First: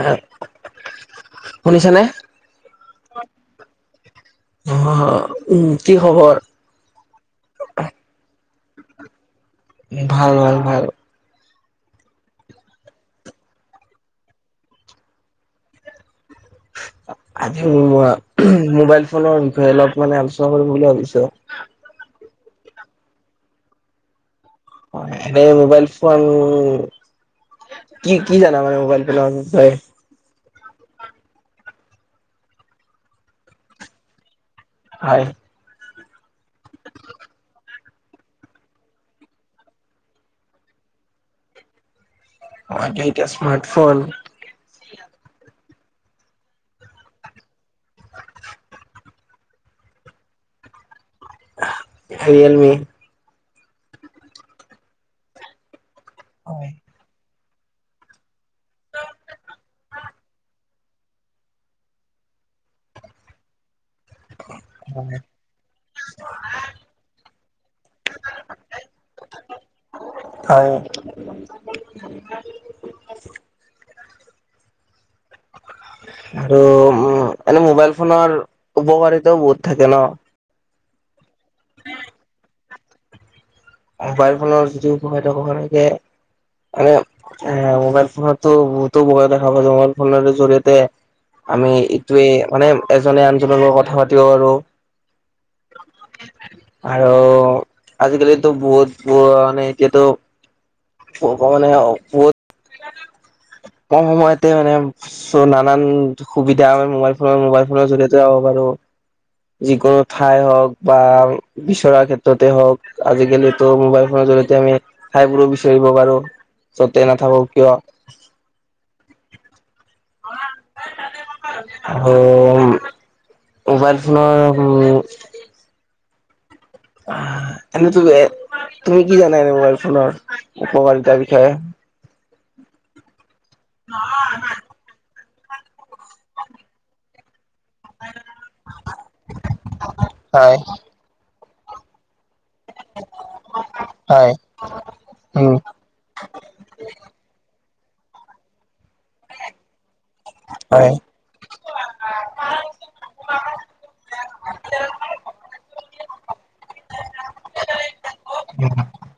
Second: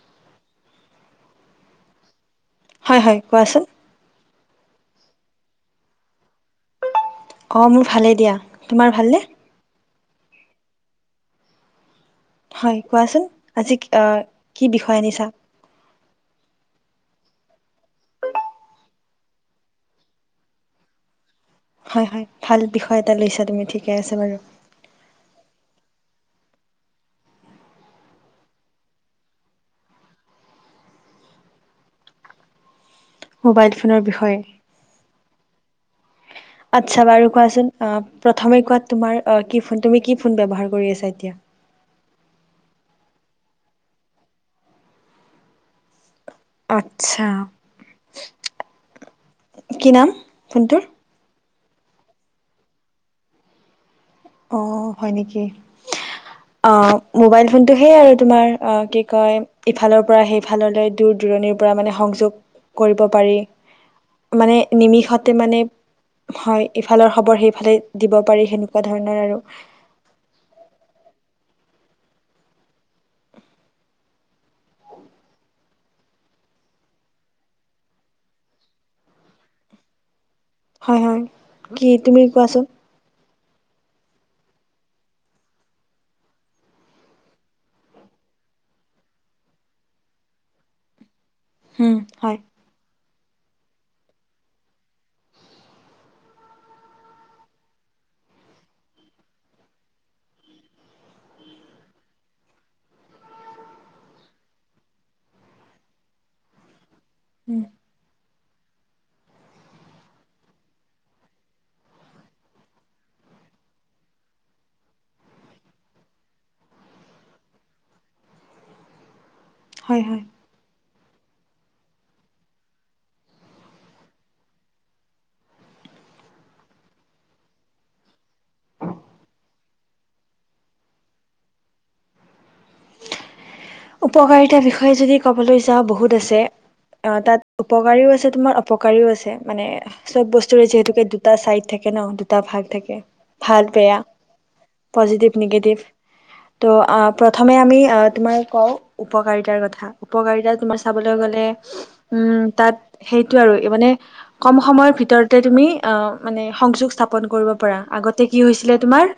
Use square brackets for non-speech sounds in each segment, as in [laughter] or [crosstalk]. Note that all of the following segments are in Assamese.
এহে, শুনিছানে? হয় হয়, কোৱাচোন। অহ হ, উম কি খবৰ? অহ মোৰ ভালে দিয়া, তোমাৰ ভালনে? ভাল ভাল ভাল। হয় কোৱাচোন আজি অ কি বিষয় আনিছা? [inaudible] আজি মোৰ আ' মোবাইল ফোনৰ বিষয়ে অলপ মানে আলোচনা কৰিম বুলি ভাবিছো। হয় ভাল বিষয় এটা লৈছা তুমি ঠিকে আছে বাৰু। অ' এনে মোবাইল ফোন কি কি জানা মানে মোবাইল ফোনৰ বিষয়ে? মোবাইল ফোনৰ বিষয়ে? হয়। আট্চা বাৰু কোৱাচোন অ প্ৰথমে কোৱা তোমাৰ অ' কি ফোন? তুমি কি ফোন ব্যৱহাৰ কৰি আছা এতিয়া? অ' মইটো এতিয়া স্মাৰ্ট ফোন আত্ছা। কি নাম ফোনটোৰ? অহ ৰিয়েলমি। অ' হয় নেকি? হয়, অ' মোবাইল ফোনটো সেই আৰু তোমাৰ অ' কি কয় ইফালৰ পৰা সেইফাললৈ দূৰ-দূৰণিৰ পৰা মানে সংযোগ কৰিব পাৰি। মানে নিমিষতে মানে, হয় ইফালৰ খবৰ সেইফালে দিব পাৰি সেনেকুৱাত ধৰণৰ আৰু। হয় [inaudible] [inaudible] আৰু উম এনে মোবাইল ফোনৰ উপকাৰিতাও বহুত থাকে ন! হয় হয়। কি তুমি কোৱাচোন? মোবাইল ফোনৰ যিটো উপ [unintelligible] থাকে মানে মোবাইল ফোনতো বহুতো বয়া দেখা পাই মোবাইল ফোনৰ জৰি়য়তে আমি উম ইটোৱে হয় মানে এজনে আনজনৰ লগত কথা পাতিব পাৰো। আৰু আজিকালিত ত' বহুত মানে এতিয়াতো ভগবানে বহুত কম সময়তে মানে চ' নানান সুবিধা মোবাইল ধৰ উম মোবাইল ফোনৰ জৰিয়তে হ'ব পাৰো। যিকোনো ঠাই হওক বা বিচৰা ক্ষেত্ৰতে হওক আজিকালিতো মোবাইল ফোনত জৰিয়তে আমি ঠাইবোৰো বিচাৰিব পাৰো যতে নাথাকো কিয়। [inaudible] হয় হয়। অম। মোবাইল ফোনৰ উম এনেটোতে তুমি কি জানা এনে মোবাইল ফোনৰ উপকাৰিতাৰ বিষয়ে? উপকাৰিতাৰ বিষয়ে যদি ক'বলৈ যাওঁ বহুত আছে, আহ তাত উপকাৰীও আছে তোমাৰ অপকাৰীও আছে, মানে চব হয় বস্তুৰে যিহেতুকে দুটা চাইড থাকে ন' দু [unintelligible] ভাগ থাকে, ভাল বেয়া। হয় পজিটিভ উম নিগেটিভ ত' প্ৰথমে আমি আহ, তোমাৰ কওঁ উপকাৰিতাৰ কথা উপকাৰিতা তোমাৰ হয় চাবলৈ গ'লে উম, তাত সেইটো আৰু মানে কম সময়ৰ ভিতৰতে তুমি আহ মানে সংযোগ স্থাপন কৰিব পাৰা। আগতে কি হৈছিলে তোমাৰ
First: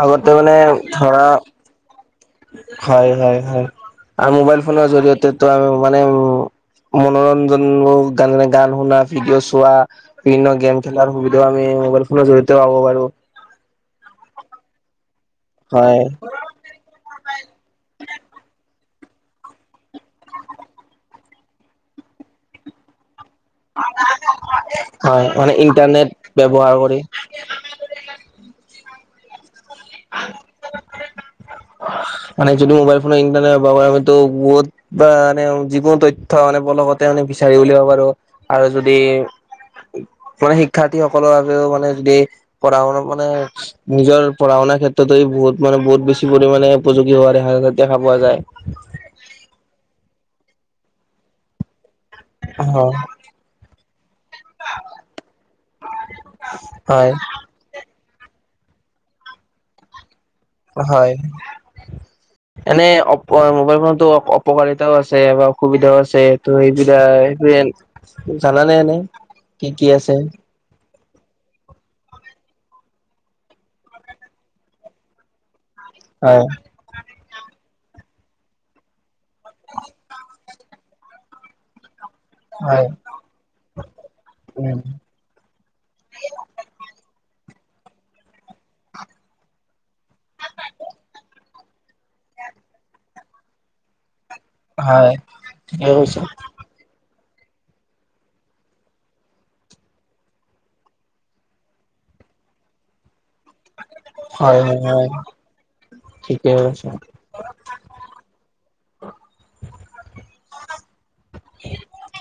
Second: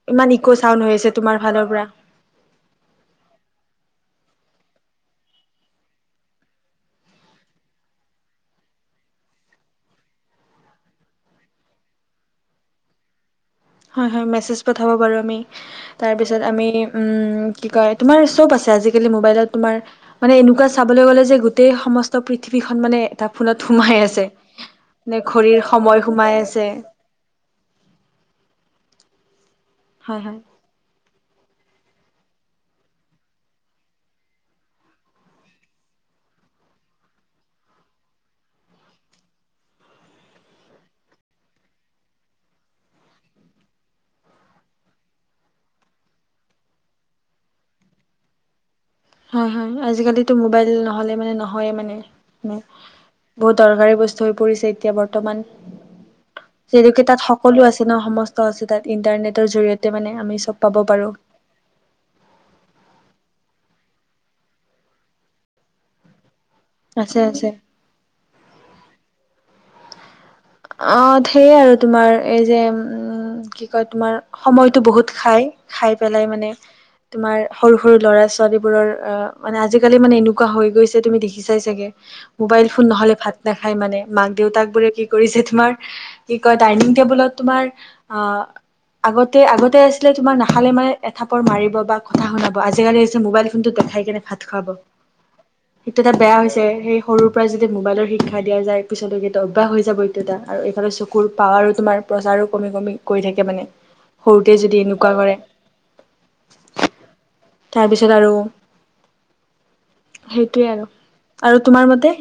আগতে ইমান মানে ইক' চাউণ্ড হৈ আছে ধৰা, তোমাৰ ফালৰ পৰা হয় হয় হয়। আৰু মোবাইল ফোনৰ জৰিয়তেতো আমি মানে উ মনোৰঞ্জনোৰ গান শুনা ভিডিঅ' চোৱা বিভিন্ন গেম খেলাৰ সুবিধাও আমি মোবাইল ফোনৰ জৰি়তেও পাব বাৰু। হয় হয় মেছেজ পঠাব পাৰো আমি, হয় তাৰপাছত আমি উম, কি কয় তোমাৰ চব আছে আজিকালি মোবাইলত তোমাৰ, মানে এনেকুৱা চাবলৈ গ'লে যে গোটেই সমস্ত পৃথিৱীখন মানে [unintelligible] ফোনত সোমাই আছে হয় নে মানে ঘড়ীৰ সময় ইণ্টাৰনেট সোমাই আছে। ব্যৱহাৰ [inaudible] হয় হয়। [unintelligible] মানে যদি মোবাইল ফোনে ইণ্টাৰনেটো [unintelligible] যিকোনো তথ্য মানে [unintelligible] মানে বিচাৰি উলিয়াব পাৰো আৰু যদি মানে শিক্ষাৰ্থী সকলৰ বাবেও মানে যদি পঢ়া শুনা মানে নিজৰ পঢ়া শুনা [unintelligible] ক্ষেত্ৰত বহুত মানে বহুত বেছি পৰিমাণে উপযোগী [unintelligible] দেখা পোৱা যায়। হয় হয় [unintelligible] মোবাইল নহলে মানে নহয়ে মানে, অ বহুত দৰকাৰী বস্তু হৈ পৰিছে এতিয়া বৰ্তমান, যিহেতুকে হয় তাত সকলো আছে ন সম আছে, তাত ইণ্টাৰনেটৰ জৰিয়তে মানে আমি চব পাব পাৰো হয়, এনে অপ-মোবাইল ফোন টো, অপকাৰিতায়ো আছে বা অসুবিধাও আছে। ত' আছে এইবিলাক আছে [unintelligible] জানানে এনে কি, কি আছে? আ, সেইয়ে আৰু তোমাৰ এই যে, উম কি কয়, তোমাৰ সময়টো বহুত খাই, খাই পেলাই হয় মানে তোমাৰ সৰু, সৰু ল'ৰা ছোৱালীবোৰৰ অ', মানে আজিকালি মানে এনেকুৱা হৈ গৈছে, তুমি দেখি চাই চাগে। মোবাইল ফোন হয় নহ'লে ভাত নাখাই মানে, মাক, উম দেউতাকবোৰে কি কৰিছে তোমাৰ কি কয়, ডাইনিং টেবুলত তোমাৰ অ' আগতে, আগতে আছিলে তোমাক নাখালে মানে এঠাপৰ মাৰিব, বা কথা শুনাব আজিকালি হৈছে মোবাইল ফোনটো দে খাই কেনে ভাত খুৱাব, হয় ঠিকে সেইটো এটা কৈছা বেয়া হৈছে সেই সৰুৰ পৰা যেতিয়া মোবাইলৰ শিক্ষা দিয়া যায়, পিছলৈকেতো অভ্যাস হৈ [unintelligible] আৰু ইফালে চকুৰ পাৱাৰো তোমাৰ প্ৰচাৰো কমি, কমি কৰি থাক মানে সৰুতেই যদি এনেকুৱা কৰে। ঠিকেই আছে। তাৰপিছত আৰু সেইটোৱে আৰু, আৰু তোমাৰ মতে?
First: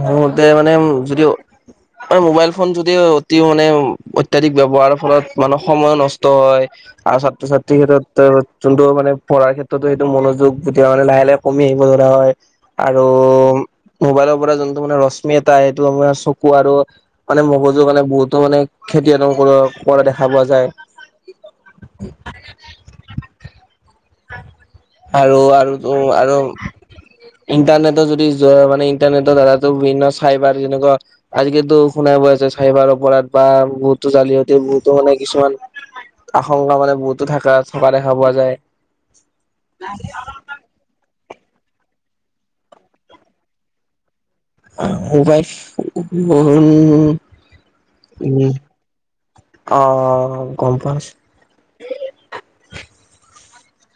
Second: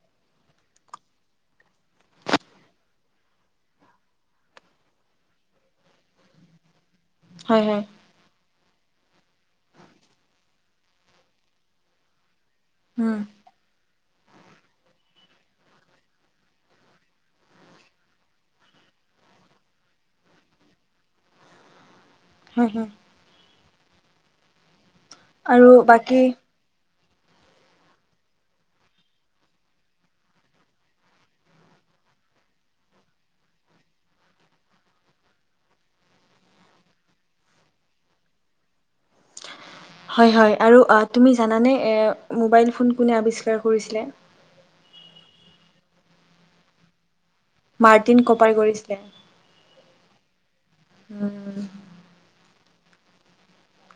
মোৰ মতে মানে যদি মোবাইল ফোন যদি অতি মানে অত্যাধিক ব্যৱহাৰৰ ফলত [unintelligible] সময়ো নষ্ট হয় আৰু ছাত্ৰ হয় হয় ছাত্ৰীৰ ক্ষেত্ৰত [unintelligible] যোনটো মানে পঢ়াৰ ক্ষেত্ৰতো সেইটো মনোযোগ যেতিয়া মানে লাহে, লাহে কমি আহিব ধৰা হয়। আৰু উম মোবাইলৰ যোনটো মানে ৰশ্মি এটা সেইটো [unintelligible] চকু আৰু মানে মগজু কাৰনে বহুতো মানে [unintelligible] [unintelligible] কৰা দেখা পোৱা যায়। হ'ম হ'ম। আৰু আৰু টো আৰু ইণ্টাৰনেটৰ যদি যোৱা মানে ইণ্টাৰনেটৰ দ্বাৰেটো বিভিন্ন চাইবাৰ যেনেকুৱা আজিকালিটো শুনাই শুনাই পোৱা হৈছা। চাইবাৰ অপৰাধ বা বহুতো জালিহতে বহুতো মানে কিছুমান আশংকা মানে বহুতো থকা থকা দেখা পোৱা যায়। হয় হয় আৰু আ তুমি জানানে এ মোবাইল ফোন কোনে আৱিষ্কাৰ কৰিছিলে? [unintelligible] মোবাইল ফোন মাৰ্টিন উম কপাৰ কৰিছিলে অ। গম পাইছো উম।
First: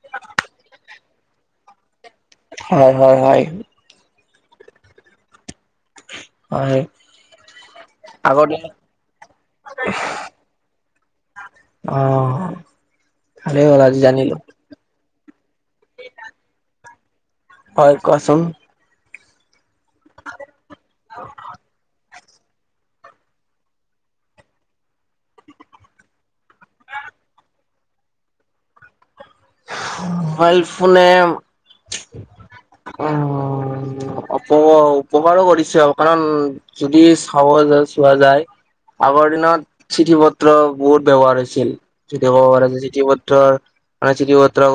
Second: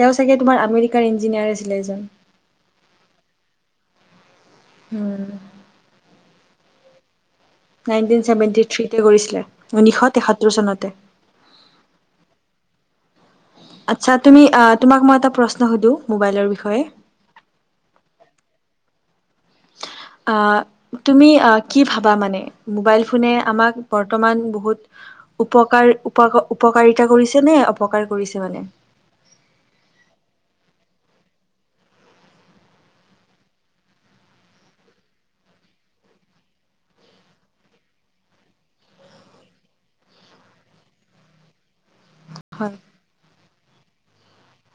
তেওঁ চাগে তোমাৰ আমেৰিকাৰ ইঞ্জিনিয়াৰ আছিলে এজন। হয় হয় হয়। উম। হয়। নাইনটিন আগতে ছেভেনটি থ্ৰীতে কৰিছিলে ঊনৈশ তেসত্তৰ চনতে। অহ। আচ্ছা তুমি আ তোমাক মই এটা প্ৰশ্ন সুধো মোবাইলৰ বিষয়ে। হয় কোৱাচোন। আ তুমি আহ কি ভাবা মানে মোবাইল ফোনে আমাক বৰ্তমান বহুত উপকাৰ উপ উপকাৰিতা কৰিছে নে অপকাৰ কৰিছে মানে? মোবাইল ফোনে উমমমম অপ্ উপকাৰো কৰিছে আৰু কাৰণ যদি চাব চোৱা যায় আগৰ দিনত চিঠি পত্ৰ বহুত ব্যৱহাৰ হৈছিল। যদি ক'ব পাৰ হয় চিতি পত্ৰ মানে চিঠি পত্ৰ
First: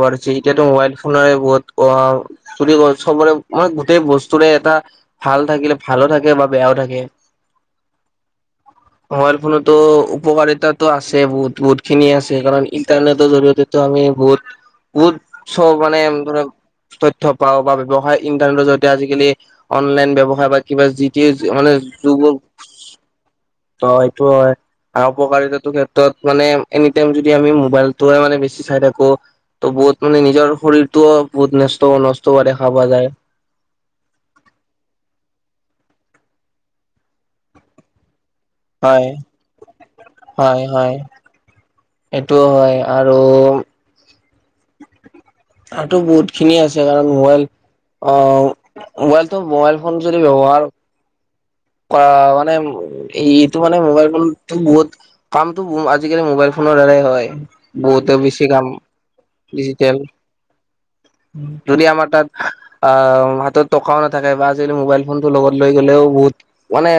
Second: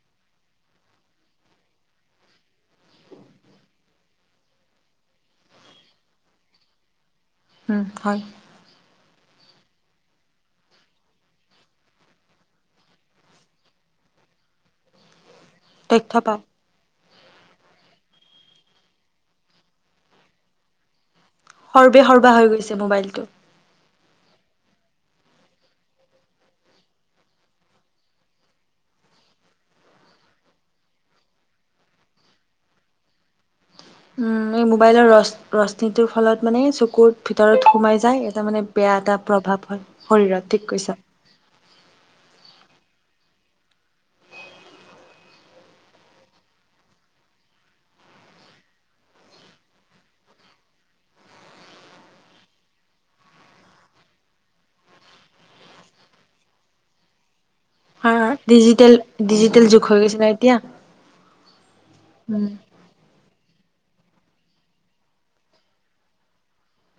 পাৰিচে এতিয়াটো মোবাইল ফোনে ব ক চব মান গোটেই বস্তুৰে এটা ভাল থাকিলে ভালো থাকে বা বেয়াও থাকে। উম, হয়। মোবাইল ফোনতো উপকাৰিতাতো আছে বহুত - বহুতখিনি আছে কাৰণ ইণ্টাৰনেটৰ জৰিয়তে আমি ভহুত বুত চ মানে তথ্য ধ পাওঁ তথ্য পাও বা ব্যয়ৱসায় ইন্টাৰনেটৰ জৰিতে আজিকালি অনলাইন ব্যয়ৱসায় বা কিবা যি মানে সৰ্বে যগ সৰ্বা হৈ গৈছে মোবাইলটো। অপকাৰিতা ক্ষেত্ৰত মানে এনি টাইম যদি আমি মোবাইলটোৱে মানে চাই থাকো ত বহুত মানে নিজৰ শৰীৰতটোও বহুত নষ্ট-নষ্ট হোৱা দেখা পোৱা যায়। [inaudible] উম, এই মোবাইলৰ ৰ ৰশ্মীটোৰ ফলত মানে চকুৰত ভিতৰত সোমাই যায়। তাৰ মানে বেয়া হয় এটা প্ৰভাৱ হয় শৰীৰত হয় ঠিক হয় কৈছা। এইটোও হয় আৰু তাতটো বহুত খিনি আছে কাৰণ মোবাইল অ, মোবাইলটো মোবাইল ফোন যদি ব্যৱহাৰ অ, মানেটো মানে মোবাইল ফোন বহুত কামটো আজিকালি মোবাইল ফোন দ্বাৰাই হয় বহুতে হয় হয় বেছি কাম ডিজিটেল যুগ ডিজিটেল হৈ গৈছে ন এতিয়া যদি আমাৰ তাত উম, আহ হাতত টকাও নাথাকে বা আজিকালি মোবাইল ফোনটো লগত লৈ গ'লেও বহুত মানে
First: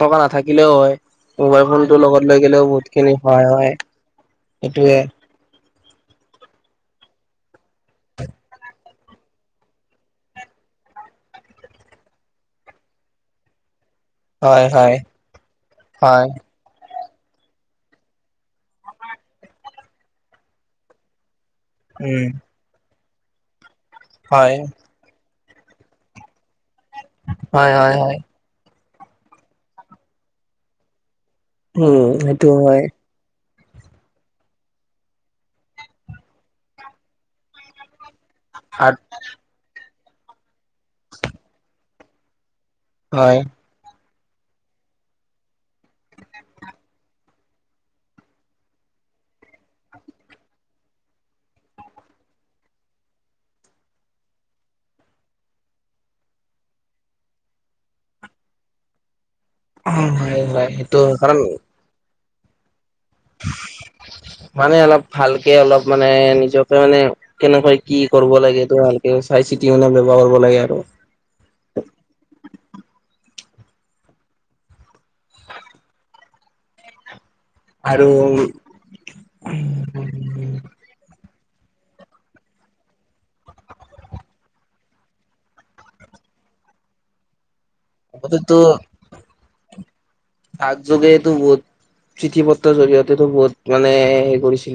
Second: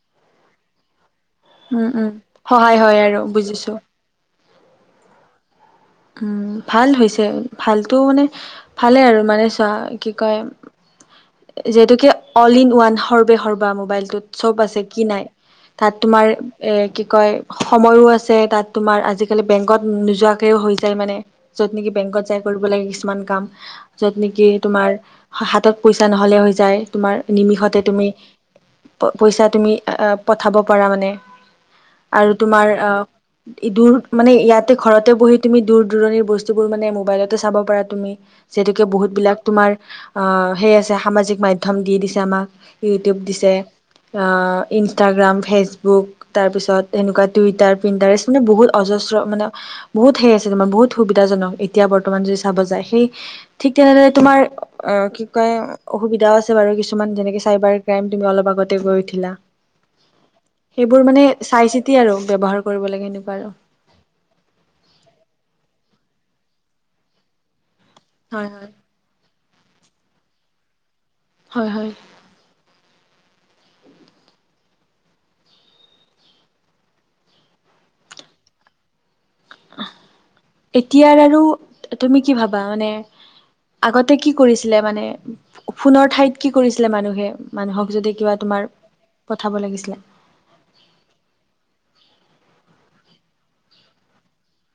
টকা নাথাকিলেও হয়। মোবাইল উম, ফোনটো উম, লগত লৈ গলেও সহায় বহুত হয় খিনি আৰু সহায় হয় বুজিছো। সেইটোৱে। উম, ভাল হৈছে ভালতটো মানে ভালে আৰু মানে চোৱা কি কয়। যিহেতু অল ইন ওৱান হৰ্বে সৰ্বা মোবাইল। চব হয়, আছে হয়। কি নাই তাত তোমাৰ হয়, এ কি কয় সময়ো আছে তাত তোমাৰ আজিকালি বেংকত নোযোৱাকেও হৈ যায় মানে। যত নেকি বেংকত উম, যাই কৰিব লাগে কিছুমান কাম যত নেকি হয়, তোমাৰ হাতত পইচা নহলে হৈ যায়। তোমাৰ হয়, নিমিষতে হয়, তুমি হয়, পইচা তুমি আহ পঠাব পাৰা মানে উম, আৰু সেইটো তোমাৰ হয়। আহ দূৰ মানে ইয়াতে ঘৰতে বহি তুমি দূৰ দূৰণিৰ বস্তুবোৰ মানে মোবাইলতে চাব পা তুমি যিহেতুকে হয়, বহুত বিলাক তুমাৰ সেই আছে সামাজিক মাধ্যম দি দিছে আমাক ইউটিউব হয়, দিছে। ইনষ্টাগ্ৰাম, ফেচবুক তাৰপিছত এনেকুৱা টুইটাৰ প্ৰিণ্টাৰচে বহুত অজস্ৰ মানে বহুত ঠাই আছে তোমাৰ বহুত সুবিধাাজনক এতিয়া বৰ্তমান যদি চাব যায়। সেই ঠিক তেনেদৰে তোমাৰ অ' কি কয় অসুবিধাও আছে বাৰু। কিছুমান যেনেকে চাইবাৰ ক্ৰাইম তুমি অলপ আগতে গৈ উঠিলা। হয়, হয়, সেইটো সেইবোৰ মানে কাৰণ চাই চিতি আৰু ব্যৱহাৰ কৰিব লাগে। এনেকুৱা আৰু মানে অলপ ভালকে অলপ মানে নিজকে মানে কেনেকৈ কি কৰিব হয় লাগে হয় তোৰ ভালকে চাই চিতি মানে ব্যৱহাৰ কৰিব লাগে আৰু হয় হয় আৰু উম। এতিয়াৰ আৰু তুমি কি ভাবা মানে? আগতে কি কৰিছিলে মানে ফোনৰ ঠাইত কি কৰিছিলে মানুহে মানুহক যদি কিবা আগতেতো তোমাৰ পঠাব লাগিছিলে। ডাক যোগেটো বহুত চিঠি পত্ৰৰ জৰিয়তেতো বহুত মানে হে কৰিছে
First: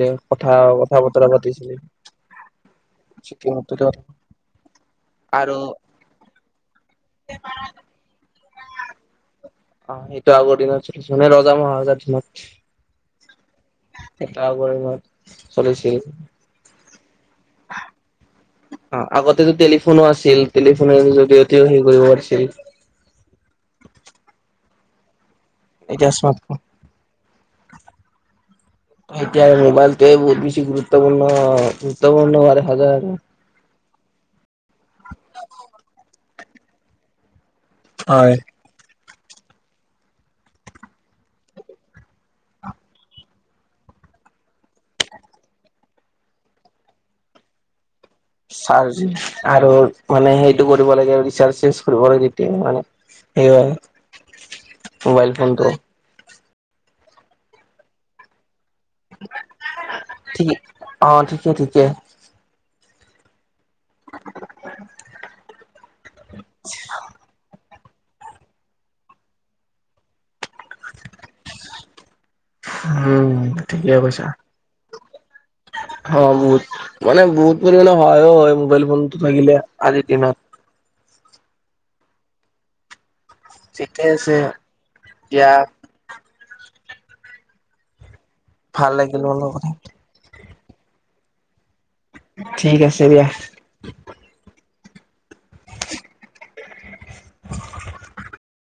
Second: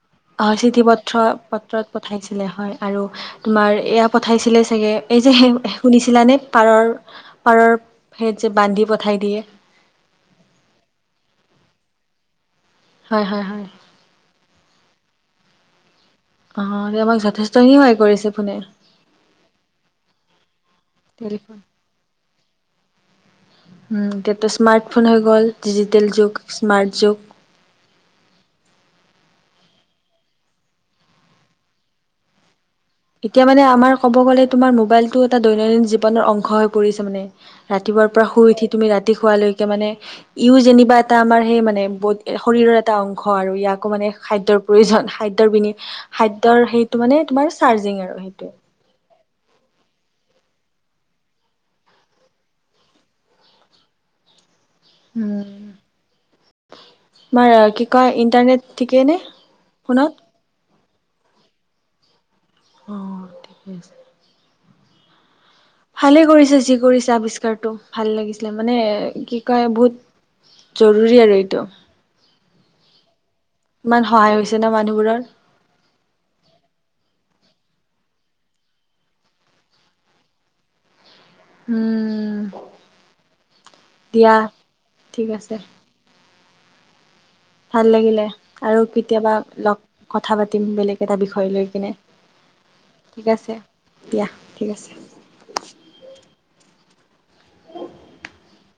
অ' চিঠি পত্ৰ পত্ৰত পঠাইছিলে হয় আৰু চিঠি তোমাৰ পত্ৰতো এয়া পঠাইছিলে চাগে এই যে আৰু হেন শুনিছিলানে পাৰৰ পাৰৰ সেইত যে বান্ধি পঠাই দিয়ে। অ' সেটো আগৰ দিনত মানে জোনে ৰজা মহাৰজা হয় দিনত হয় হয় এটা কৰিম মই চল্লিছ কেজি অ' এতিয়া আমাক যথেষ্টখিনি সহায় কৰিছে ফোনে অ' আগতেতো টেলিফোনো আছিল। টেলিফোনৰ টেলিফোন জৰিয়তেও হে কৰিব পাৰিছিল। উম, তেতোচ। স্মাৰ্টফোন হৈ গ'ল, ডিজিটেল এতিয়া যুগ, স্মাৰ্টফোন স্মাৰ্ট যুগ। এতিয়াাৰে মোবাইলটো বহুত বেছি গুৰুত্বপূৰ্ণ, গুৰুত্বপূৰ্ণ হয় পাৰে। এতিয়া মানে আমাৰ কব গ'লে তোমাৰ মোবাইলতটো এটা দৈনন্দিন জীৱনৰ অংশ হৈ পৰিছে মানে ৰাতিপুৱাৰ পৰা হয়। শুই উঠি তুমি ৰাতি ৰাতি শুৱা লৈকে মানে। ই যেনিবা এটা আমাৰ সেই মানে শৰীৰৰ এটা অংশ আৰু ইয়াকো মানে খাদ্যৰ প্ৰয়োজন। খাদ্যৰ বি খাদ্যৰ সেইটো মানে তোমাৰ চাৰ্জিং আৰু সেইটোৱে। চাৰ্জ আৰু মানে সেইটো কৰিব লাগে আৰু ৰিচাৰ্জ চে্জ কৰিব লাগে এতিয়া মানে সেয়ায়ে। মোবাইল ফোনটো। বাৰু কি কয় ইণ্টাৰনেট ঠিকেই নে ফোনত? অ' ঠিকে, ঠিকে। অ' ঠিকেই। ভালে কৰিছে যি কৰিছে আৱিষ্কাৰতটো। ভাল লাগিছিলে মানে কি কয় বহুত জৰুৰী আৰু এইটো। উম ঠিকে ইমান কৈছা। সহায় হৈছে ন মানুহবোৰৰ। [inaudible] অ' বহুত। মানে বহুত পৰিমাণে সহায়ো হয় মোবাইল ফোনতো থাকিলে আজিৰ দিনত। উম। ঠিকে আছে দিয়া ঠিক দিয়া আছে। ভাল লাগিলে আৰু ভাল লাগিল কেতিয়াবা অলপ কথা লগ, কথা পাতিম বেলেগ এটা বিষয় লৈ কিনে। ঠিক আছে দিয়া। ঠিক আছে। দিয়া ঠিক আছে। [inaudible] [inaudible]